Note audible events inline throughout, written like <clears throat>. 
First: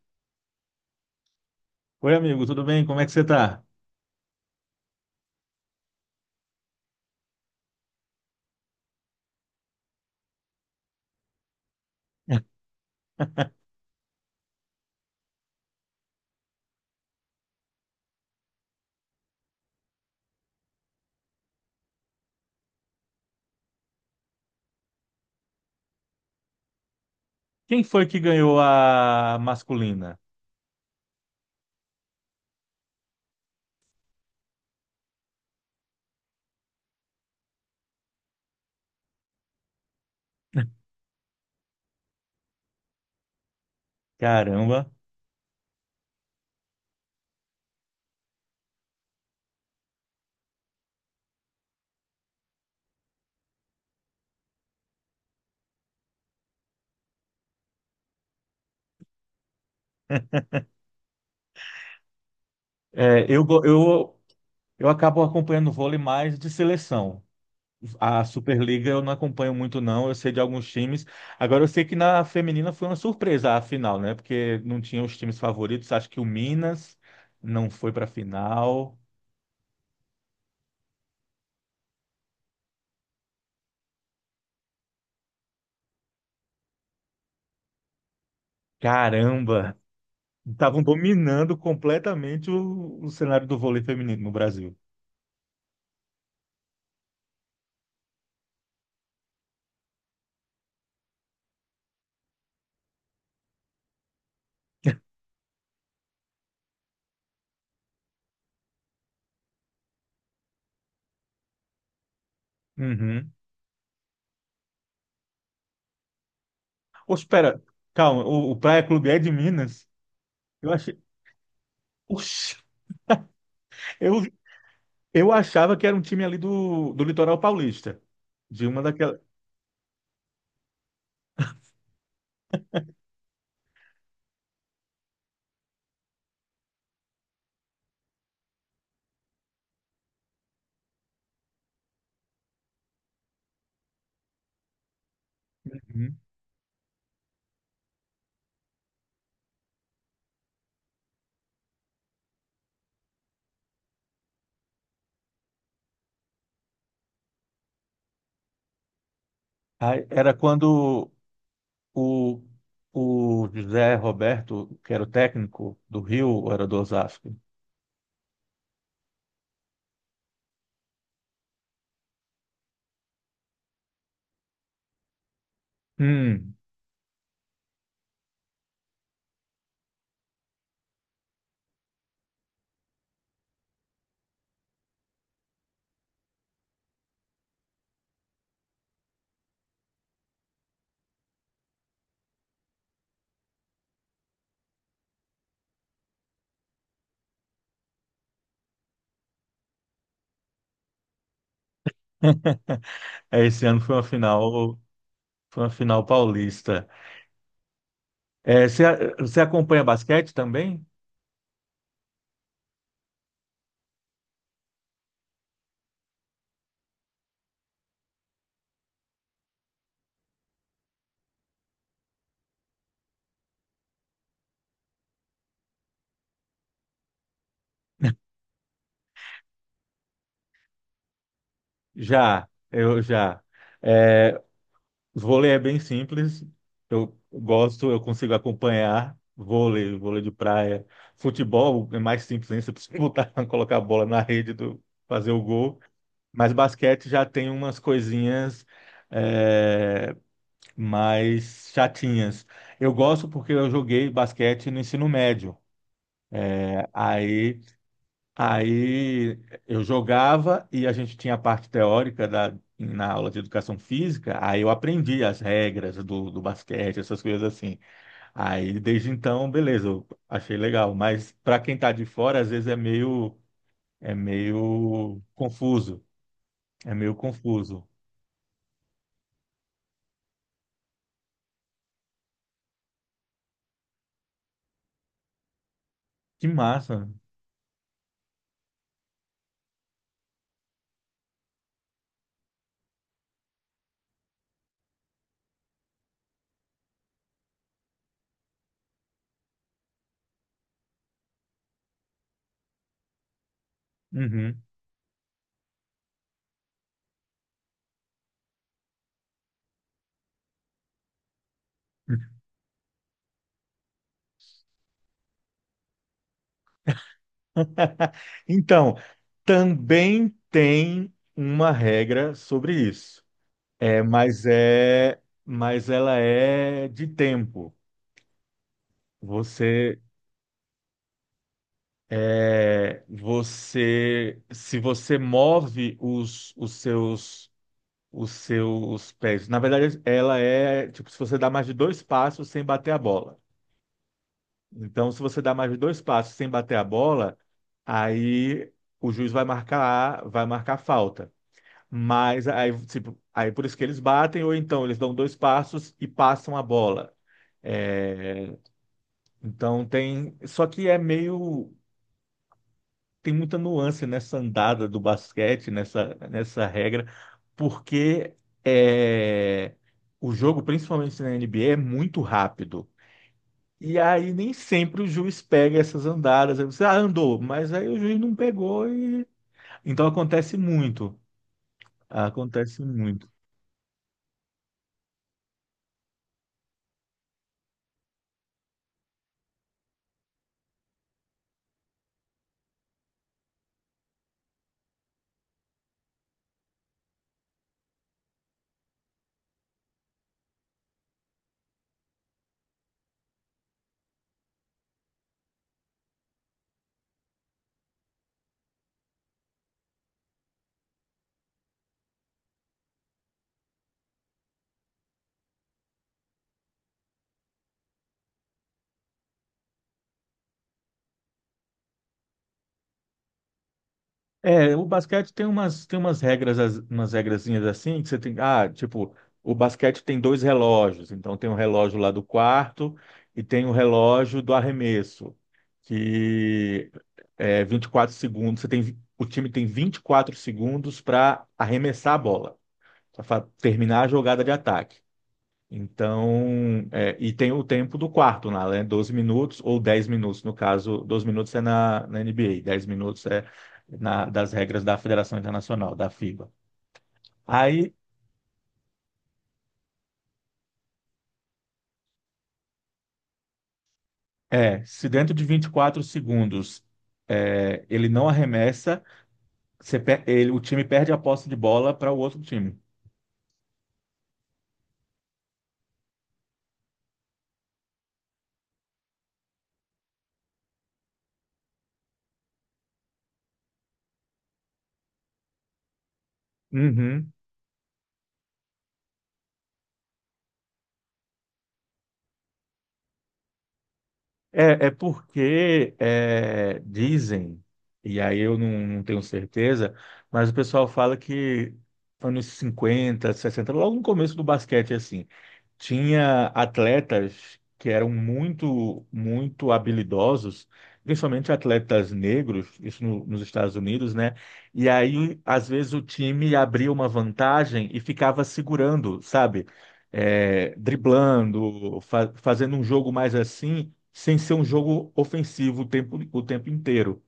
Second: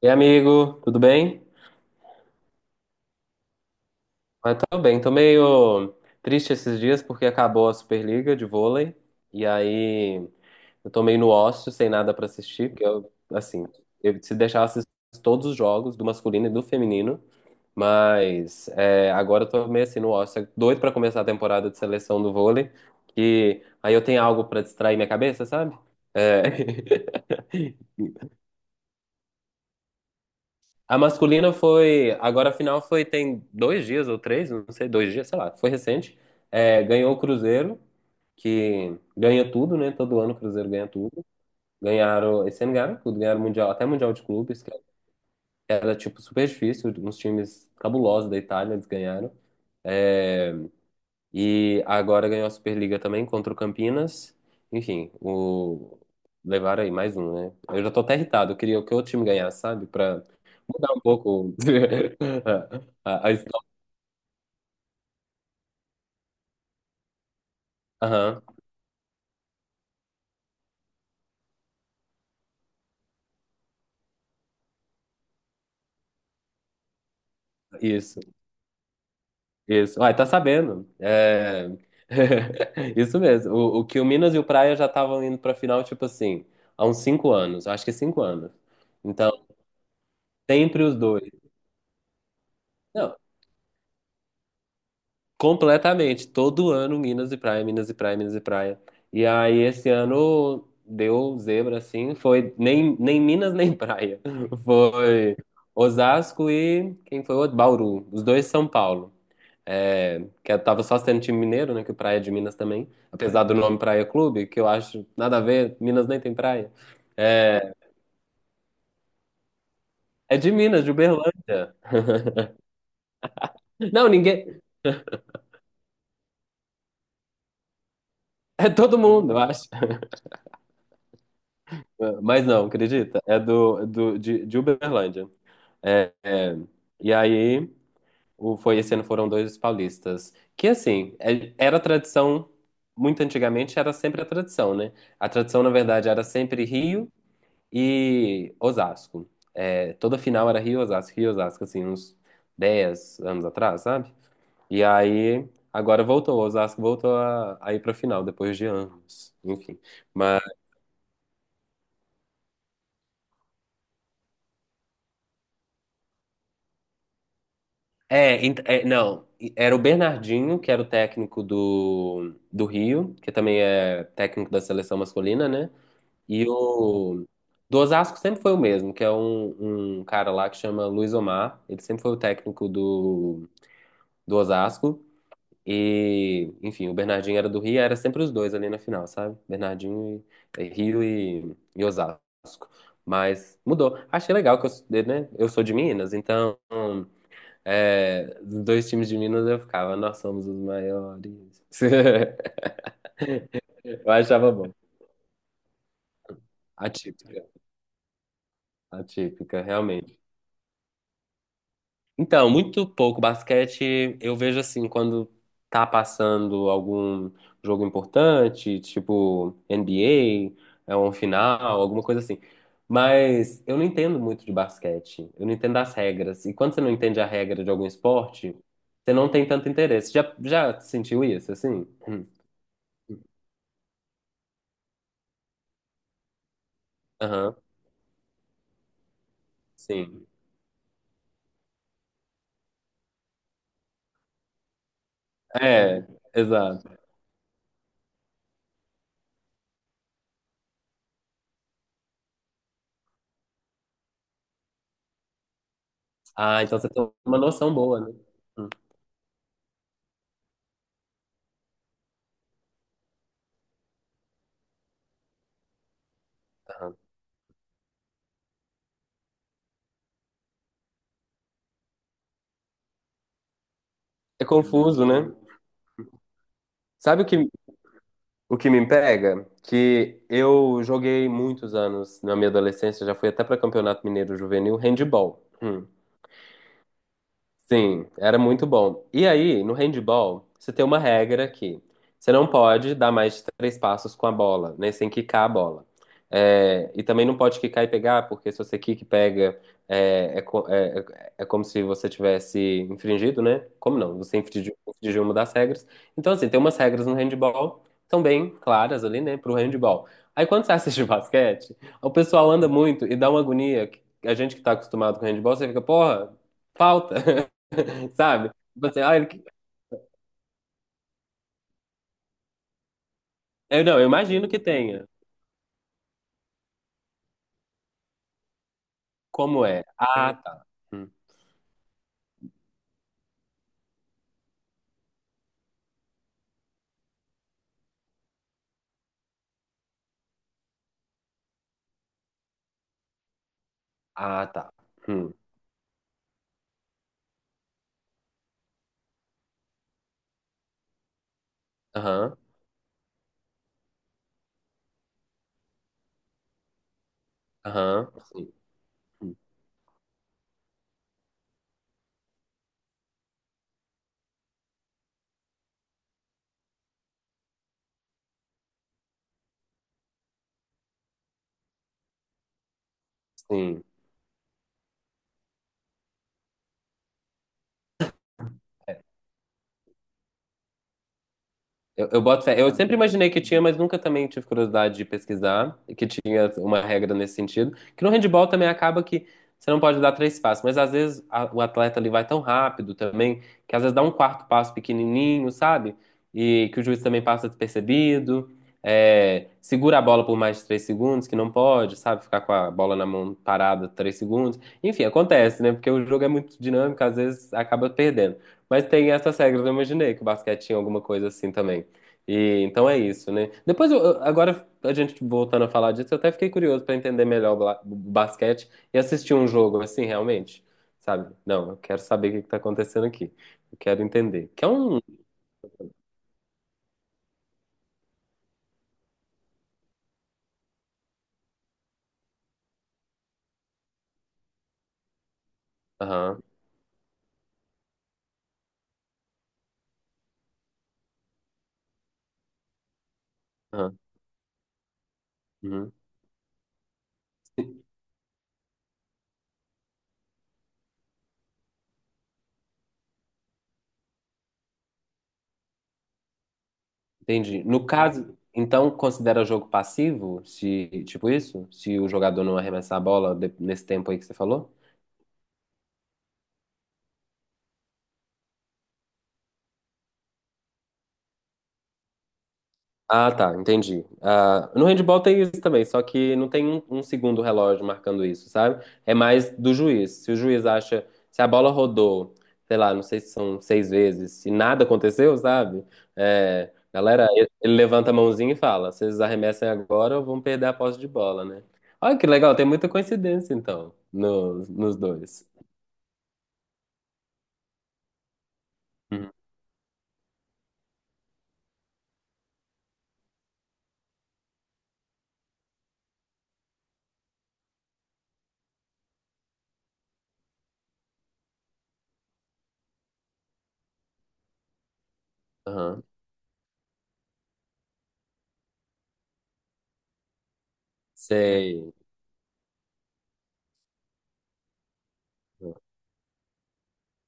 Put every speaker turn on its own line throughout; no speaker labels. E amigo, tudo bem?
Oi, amigo, tudo bem? Como é que você tá?
Ah, tô bem, tô meio triste esses dias porque acabou a Superliga de vôlei e aí eu tô meio no ócio, sem nada pra assistir, porque eu,
<laughs>
assim, eu se deixar assisto todos os jogos do masculino e do feminino, mas é, agora eu tô meio assim no ócio, é doido pra começar a temporada de seleção do vôlei, que aí eu tenho algo pra distrair minha cabeça, sabe? É.
Quem
<laughs>
foi que ganhou a masculina?
A masculina foi. Agora a final foi, tem 2 dias ou 3, não sei, 2 dias, sei lá, foi recente. É, ganhou o Cruzeiro, que ganha tudo, né? Todo ano o Cruzeiro ganha tudo. Ganharam, esse ano ganharam tudo, ganharam Mundial, até Mundial de Clubes, que
Caramba.
era tipo super difícil, uns times cabulosos da Itália, eles ganharam. É, e agora ganhou a Superliga também contra o Campinas. Enfim, levaram aí mais um, né? Eu já tô até irritado. Eu queria que o outro time ganhasse, sabe? Pra mudar um pouco <laughs>
É,
a
eu, go-
história.
eu, eu acabo acompanhando vôlei mais de seleção. A
Aham,
Superliga eu não acompanho muito, não. Eu sei de alguns times. Agora, eu sei que na feminina foi uma surpresa a final, né? Porque não tinha os times favoritos. Acho que o Minas não foi pra
isso,
final.
isso. Uai, tá sabendo. <laughs> Isso mesmo. O que o Minas e o Praia já estavam indo pra final, tipo assim, há uns 5 anos. Acho que 5 anos. Então,
Caramba! Estavam
sempre os dois.
dominando completamente o
Não,
cenário do vôlei feminino no Brasil.
completamente. Todo ano, Minas e praia, Minas e praia, Minas e praia. E aí, esse ano deu zebra, assim. Foi nem Minas, nem praia. <laughs> Foi Osasco e quem foi o outro? Bauru. Os dois São Paulo. É, que eu tava só sendo time mineiro, né? Que o Praia é de Minas também.
Uhum.
Apesar do nome Praia Clube, que eu acho nada a ver. Minas nem tem praia.
Ô, espera,
É,
calma, o Praia Clube é de Minas?
é de
Eu
Minas, de
achei.
Uberlândia.
Oxi,
Não,
eu,
ninguém.
eu achava que era um time ali do Litoral Paulista, de
É
uma
todo
daquelas.
mundo, eu acho. <laughs> Mas não, acredita? É de Uberlândia. É, e aí, foi esse ano foram dois paulistas. Que assim, era tradição, muito antigamente era sempre a tradição, né? A tradição, na verdade,
Uhum.
era sempre Rio e Osasco. É, toda final era Rio e Osasco, assim, uns 10 anos atrás, sabe? E aí, agora voltou, Osasco voltou a ir pra final, depois de anos, enfim.
Aí, era quando o, o José Roberto, que era o técnico do Rio, ou era do Osasco?
Não, era o Bernardinho, que era o técnico do Rio, que também é técnico da seleção masculina, né? E
Hum,
o do Osasco sempre foi o mesmo, que é um cara lá que chama Luiz Omar, ele sempre foi o técnico do Osasco. E, enfim, o Bernardinho era do Rio, era sempre os dois ali na final, sabe? Bernardinho e Rio e Osasco. Mas mudou. Achei legal que eu, né? Eu sou de Minas, então. É, dos dois times de Minas eu ficava, nós somos os maiores. <laughs>
é, esse ano
Eu achava bom.
foi uma final paulista.
Atípica,
É, você
atípica,
acompanha
realmente.
basquete também?
Então, muito pouco basquete, eu vejo assim, quando tá passando algum jogo importante, tipo NBA, é um final, alguma coisa assim. Mas eu não entendo muito de basquete, eu não entendo as regras. E quando você não entende a regra de algum esporte, você não tem tanto interesse. Já sentiu isso, assim? <clears throat>
Já, eu já. É, vôlei é bem simples. Eu
Aham,
gosto, eu consigo acompanhar vôlei
sim.
de praia. Futebol é mais simples, hein? Você precisa botar, <laughs> colocar a bola na rede do fazer o gol.
É,
Mas
exato.
basquete já tem umas coisinhas é, mais chatinhas. Eu gosto porque eu joguei basquete no ensino médio.
Ah, então você tem uma
Aí
noção boa, né? Hum,
Aí eu jogava e a gente tinha a parte teórica na aula de educação física, aí eu aprendi as regras do
tá.
basquete, essas coisas assim. Aí desde então, beleza, eu achei legal, mas para quem tá de fora, às vezes é
É confuso,
meio
né?
confuso, é meio
Sabe o que,
confuso.
o que me pega? Que eu joguei muitos anos na minha adolescência, já fui até para Campeonato Mineiro Juvenil, handball. Hum.
Que massa.
Sim, era muito bom. E aí, no handball, você tem uma regra que você não pode dar mais de 3 passos com a bola, né? Sem quicar a bola. É, e também não pode quicar e pegar, porque se você quica e pega, é como se você tivesse infringido, né? Como não? Você
Uhum.
infringiu, infringiu uma das regras. Então, assim, tem umas regras no handball, são bem claras ali, né? Pro handball. Aí, quando você assiste <laughs> basquete, o
<laughs>
pessoal anda muito e dá uma agonia. A gente que tá acostumado com handball, você fica, porra, falta. Sabe?
Então, também tem uma regra sobre isso.
Não,
É,
eu
mas
imagino que tenha.
é, mas ela é de tempo.
Como é?
Você,
Ah, tá. Hum.
Se você move os seus pés. Na verdade, ela é tipo se você dá mais de dois passos sem bater a bola.
Ah, tá.
Então, se
Hum.
você dá mais de dois passos sem bater a bola, aí o juiz vai marcar falta.
Aham,
Mas aí, tipo, aí por isso que eles batem, ou então eles dão dois passos e passam a bola.
aham. Sim,
É,
hum.
Então tem, só que é meio tem muita nuance nessa andada do basquete, nessa regra, porque é o jogo, principalmente na NBA, é muito rápido.
Sim.
E aí nem sempre o juiz pega essas andadas. Aí você, andou, mas aí o juiz não pegou e então acontece muito.
Eu boto fé. Eu
Acontece
sempre
muito.
imaginei que tinha, mas nunca também tive curiosidade de pesquisar que tinha uma regra nesse sentido. Que no handebol também acaba que você não pode dar 3 passos, mas às vezes o atleta ali vai tão rápido também que às vezes dá um quarto passo pequenininho, sabe? E que o juiz também passa despercebido. É, segura a bola por mais de 3 segundos, que não pode, sabe? Ficar com a bola na mão parada 3 segundos. Enfim, acontece, né? Porque o jogo é muito dinâmico, às vezes acaba perdendo. Mas tem essas regras, eu imaginei que o basquete tinha alguma coisa assim também. E então é isso, né? Depois, agora a gente voltando a falar disso, eu até fiquei curioso para entender melhor o basquete e assistir um jogo assim, realmente, sabe? Não, eu quero saber o que que tá acontecendo aqui. Eu quero entender. Que é
É, o
um.
basquete tem umas regras, umas regrazinhas assim, que você tem, tipo, o basquete tem dois relógios, então tem o relógio lá do quarto e tem o relógio do arremesso,
Aham,
que é 24 segundos, o time tem 24 segundos para arremessar a bola, para
aham,
terminar a jogada de ataque.
uhum.
Então, e tem o tempo do quarto lá, né? 12 minutos ou 10 minutos, no caso, 12 minutos é na NBA, 10 minutos é das regras da Federação Internacional, da FIBA.
Entendi. No
Aí,
caso, então considera jogo passivo, se tipo isso? Se o jogador não arremessar a bola nesse tempo aí que você falou?
se dentro de 24 segundos ele não arremessa, o time perde a posse de bola para o outro time.
Ah, tá, entendi. Ah, no handball tem isso também, só que não tem um segundo relógio marcando isso, sabe? É mais do juiz. Se o juiz acha, se a bola rodou, sei lá, não sei se são 6 vezes, se nada aconteceu, sabe? É, galera,
Uhum.
ele levanta a mãozinha e fala: vocês arremessem agora ou vão perder a posse de bola, né? Olha que legal, tem muita coincidência então nos,
É,
nos dois.
porque é, dizem, e aí eu não tenho
Uhum.
certeza, mas o pessoal fala que anos 50, 60, logo no começo do basquete, assim, tinha atletas que eram muito, muito habilidosos, principalmente atletas negros, isso nos Estados Unidos, né? E aí, às vezes, o
Aham.
time abria uma vantagem e ficava segurando, sabe?
Sei.
Driblando, fazendo um jogo mais assim sem ser um jogo ofensivo o tempo inteiro.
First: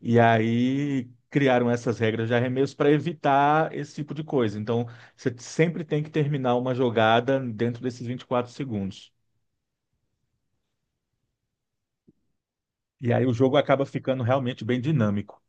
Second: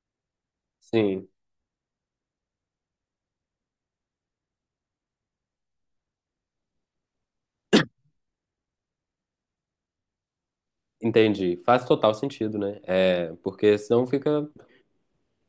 E aí
Sim,
criaram essas regras de arremesso para evitar esse tipo de coisa. Então, você sempre tem que terminar uma jogada dentro desses 24 segundos.
entendi. Faz total sentido, né?
E aí o
É,
jogo
porque
acaba
senão
ficando
fica
realmente bem dinâmico.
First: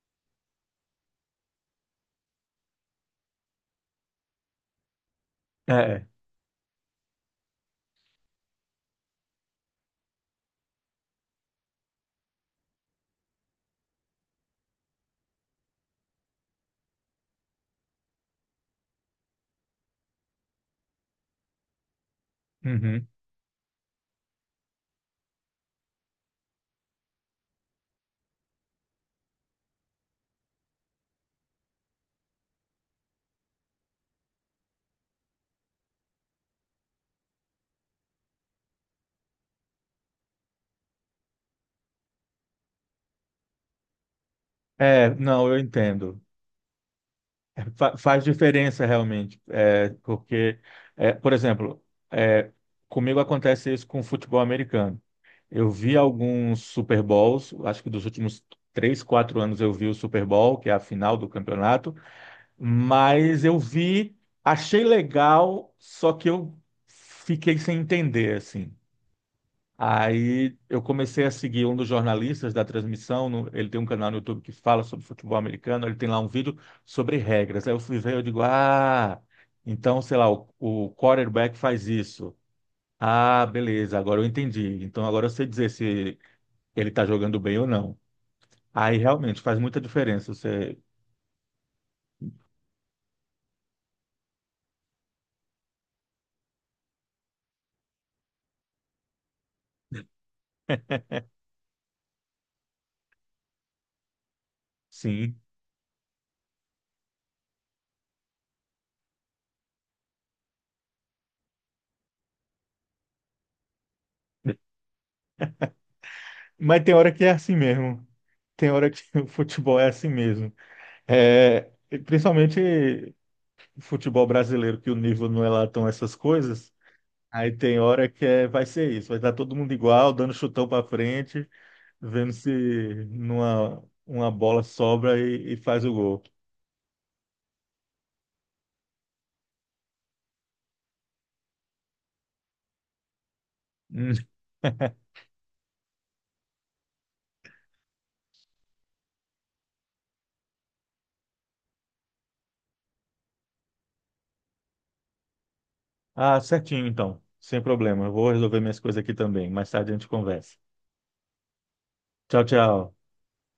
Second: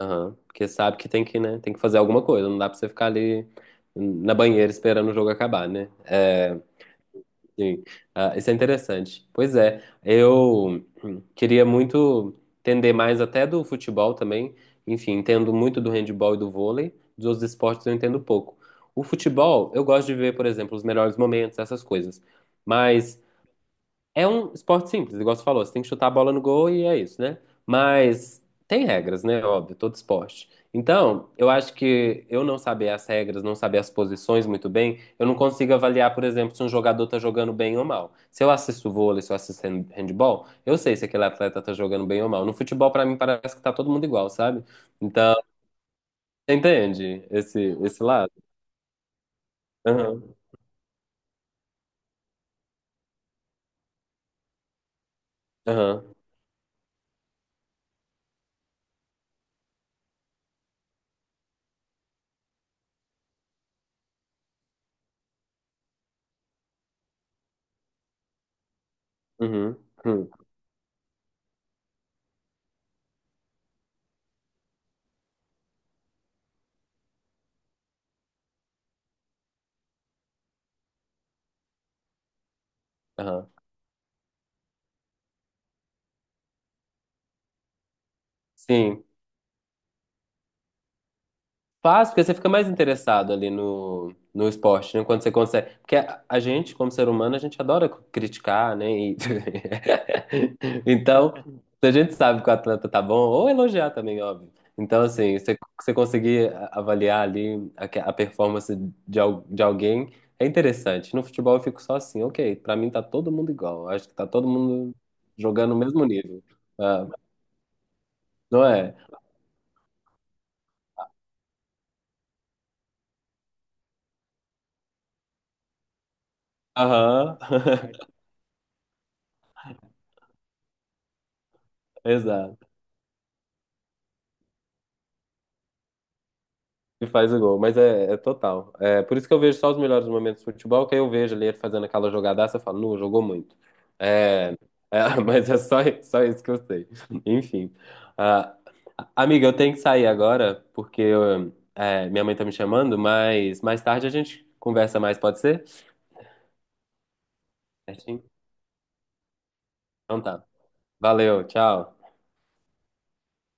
Aham. Porque sabe que tem que, né, tem que fazer alguma coisa, não dá pra você ficar ali na banheira esperando o jogo acabar, né?
É,
É, sim. Ah, isso é interessante. Pois é, eu queria muito entender mais até do futebol também. Enfim, entendo muito do handebol e do vôlei, dos outros esportes eu entendo pouco. O futebol, eu gosto de ver, por exemplo, os melhores momentos, essas coisas.
uhum.
Mas é um esporte simples, igual você falou, você tem que chutar a bola no gol e é isso, né? Mas tem regras, né? Óbvio, todo esporte. Então, eu acho que eu não saber as regras, não saber as posições muito bem, eu não consigo avaliar, por exemplo, se um jogador tá jogando bem ou mal. Se eu assisto vôlei, se eu assisto handball, eu sei se aquele atleta tá jogando bem ou mal. No futebol, pra mim, parece que tá todo mundo igual, sabe?
É,
Então,
não, eu entendo.
você entende esse, esse
Faz
lado?
diferença realmente,
Aham,
porque, por exemplo, é, comigo acontece isso com o futebol americano. Eu vi
aham,
alguns Super Bowls, acho que dos últimos 3, 4 anos eu vi o Super Bowl, que é a final do campeonato, mas eu vi, achei legal, só que eu fiquei sem entender, assim.
uhum, uhum,
Aí eu comecei a seguir um dos jornalistas da transmissão, ele tem um canal no YouTube que fala sobre futebol americano, ele tem lá um vídeo sobre regras. Aí eu fui ver, eu digo, então, sei lá, o quarterback faz isso. Ah,
aham.
beleza, agora eu entendi. Então agora eu sei dizer se ele tá jogando bem ou não. Aí
Sim.
realmente faz muita diferença você,
Faz, porque você fica mais interessado ali no esporte, né? Quando você consegue. Porque a gente, como ser humano, a gente adora criticar, né? <laughs> Então, se a gente sabe que o atleta tá bom, ou elogiar também, óbvio. Então,
sim.
assim, você conseguir avaliar ali a performance de alguém é interessante. No futebol eu fico só assim, ok, pra mim tá todo mundo igual. Acho que tá todo mundo jogando no mesmo nível.
Mas tem
Ah,
hora que é assim mesmo.
não
Tem hora
é?
que <laughs> o futebol é assim mesmo. É, principalmente futebol brasileiro, que o nível não é lá tão essas coisas.
Aham,
Aí tem hora
<laughs>
que vai ser isso, vai estar todo mundo igual, dando chutão para frente, vendo se
exato.
uma bola sobra e faz o gol.
E faz o gol, mas é total. É, por isso que eu vejo só os melhores momentos do futebol, que aí eu vejo ali ele fazendo aquela jogadaça, eu falo, não, jogou muito.
Hum.
É,
<laughs>
é, <laughs> mas é só isso que eu sei. <laughs> Enfim. Ah, amiga, eu tenho que sair agora, porque eu, minha mãe tá me chamando, mas mais tarde a gente conversa mais, pode ser?
Ah, certinho então, sem problema. Eu
Certinho?
vou resolver minhas coisas aqui também. Mais tarde a gente
Então tá.
conversa.
Valeu, tchau.
Tchau, tchau.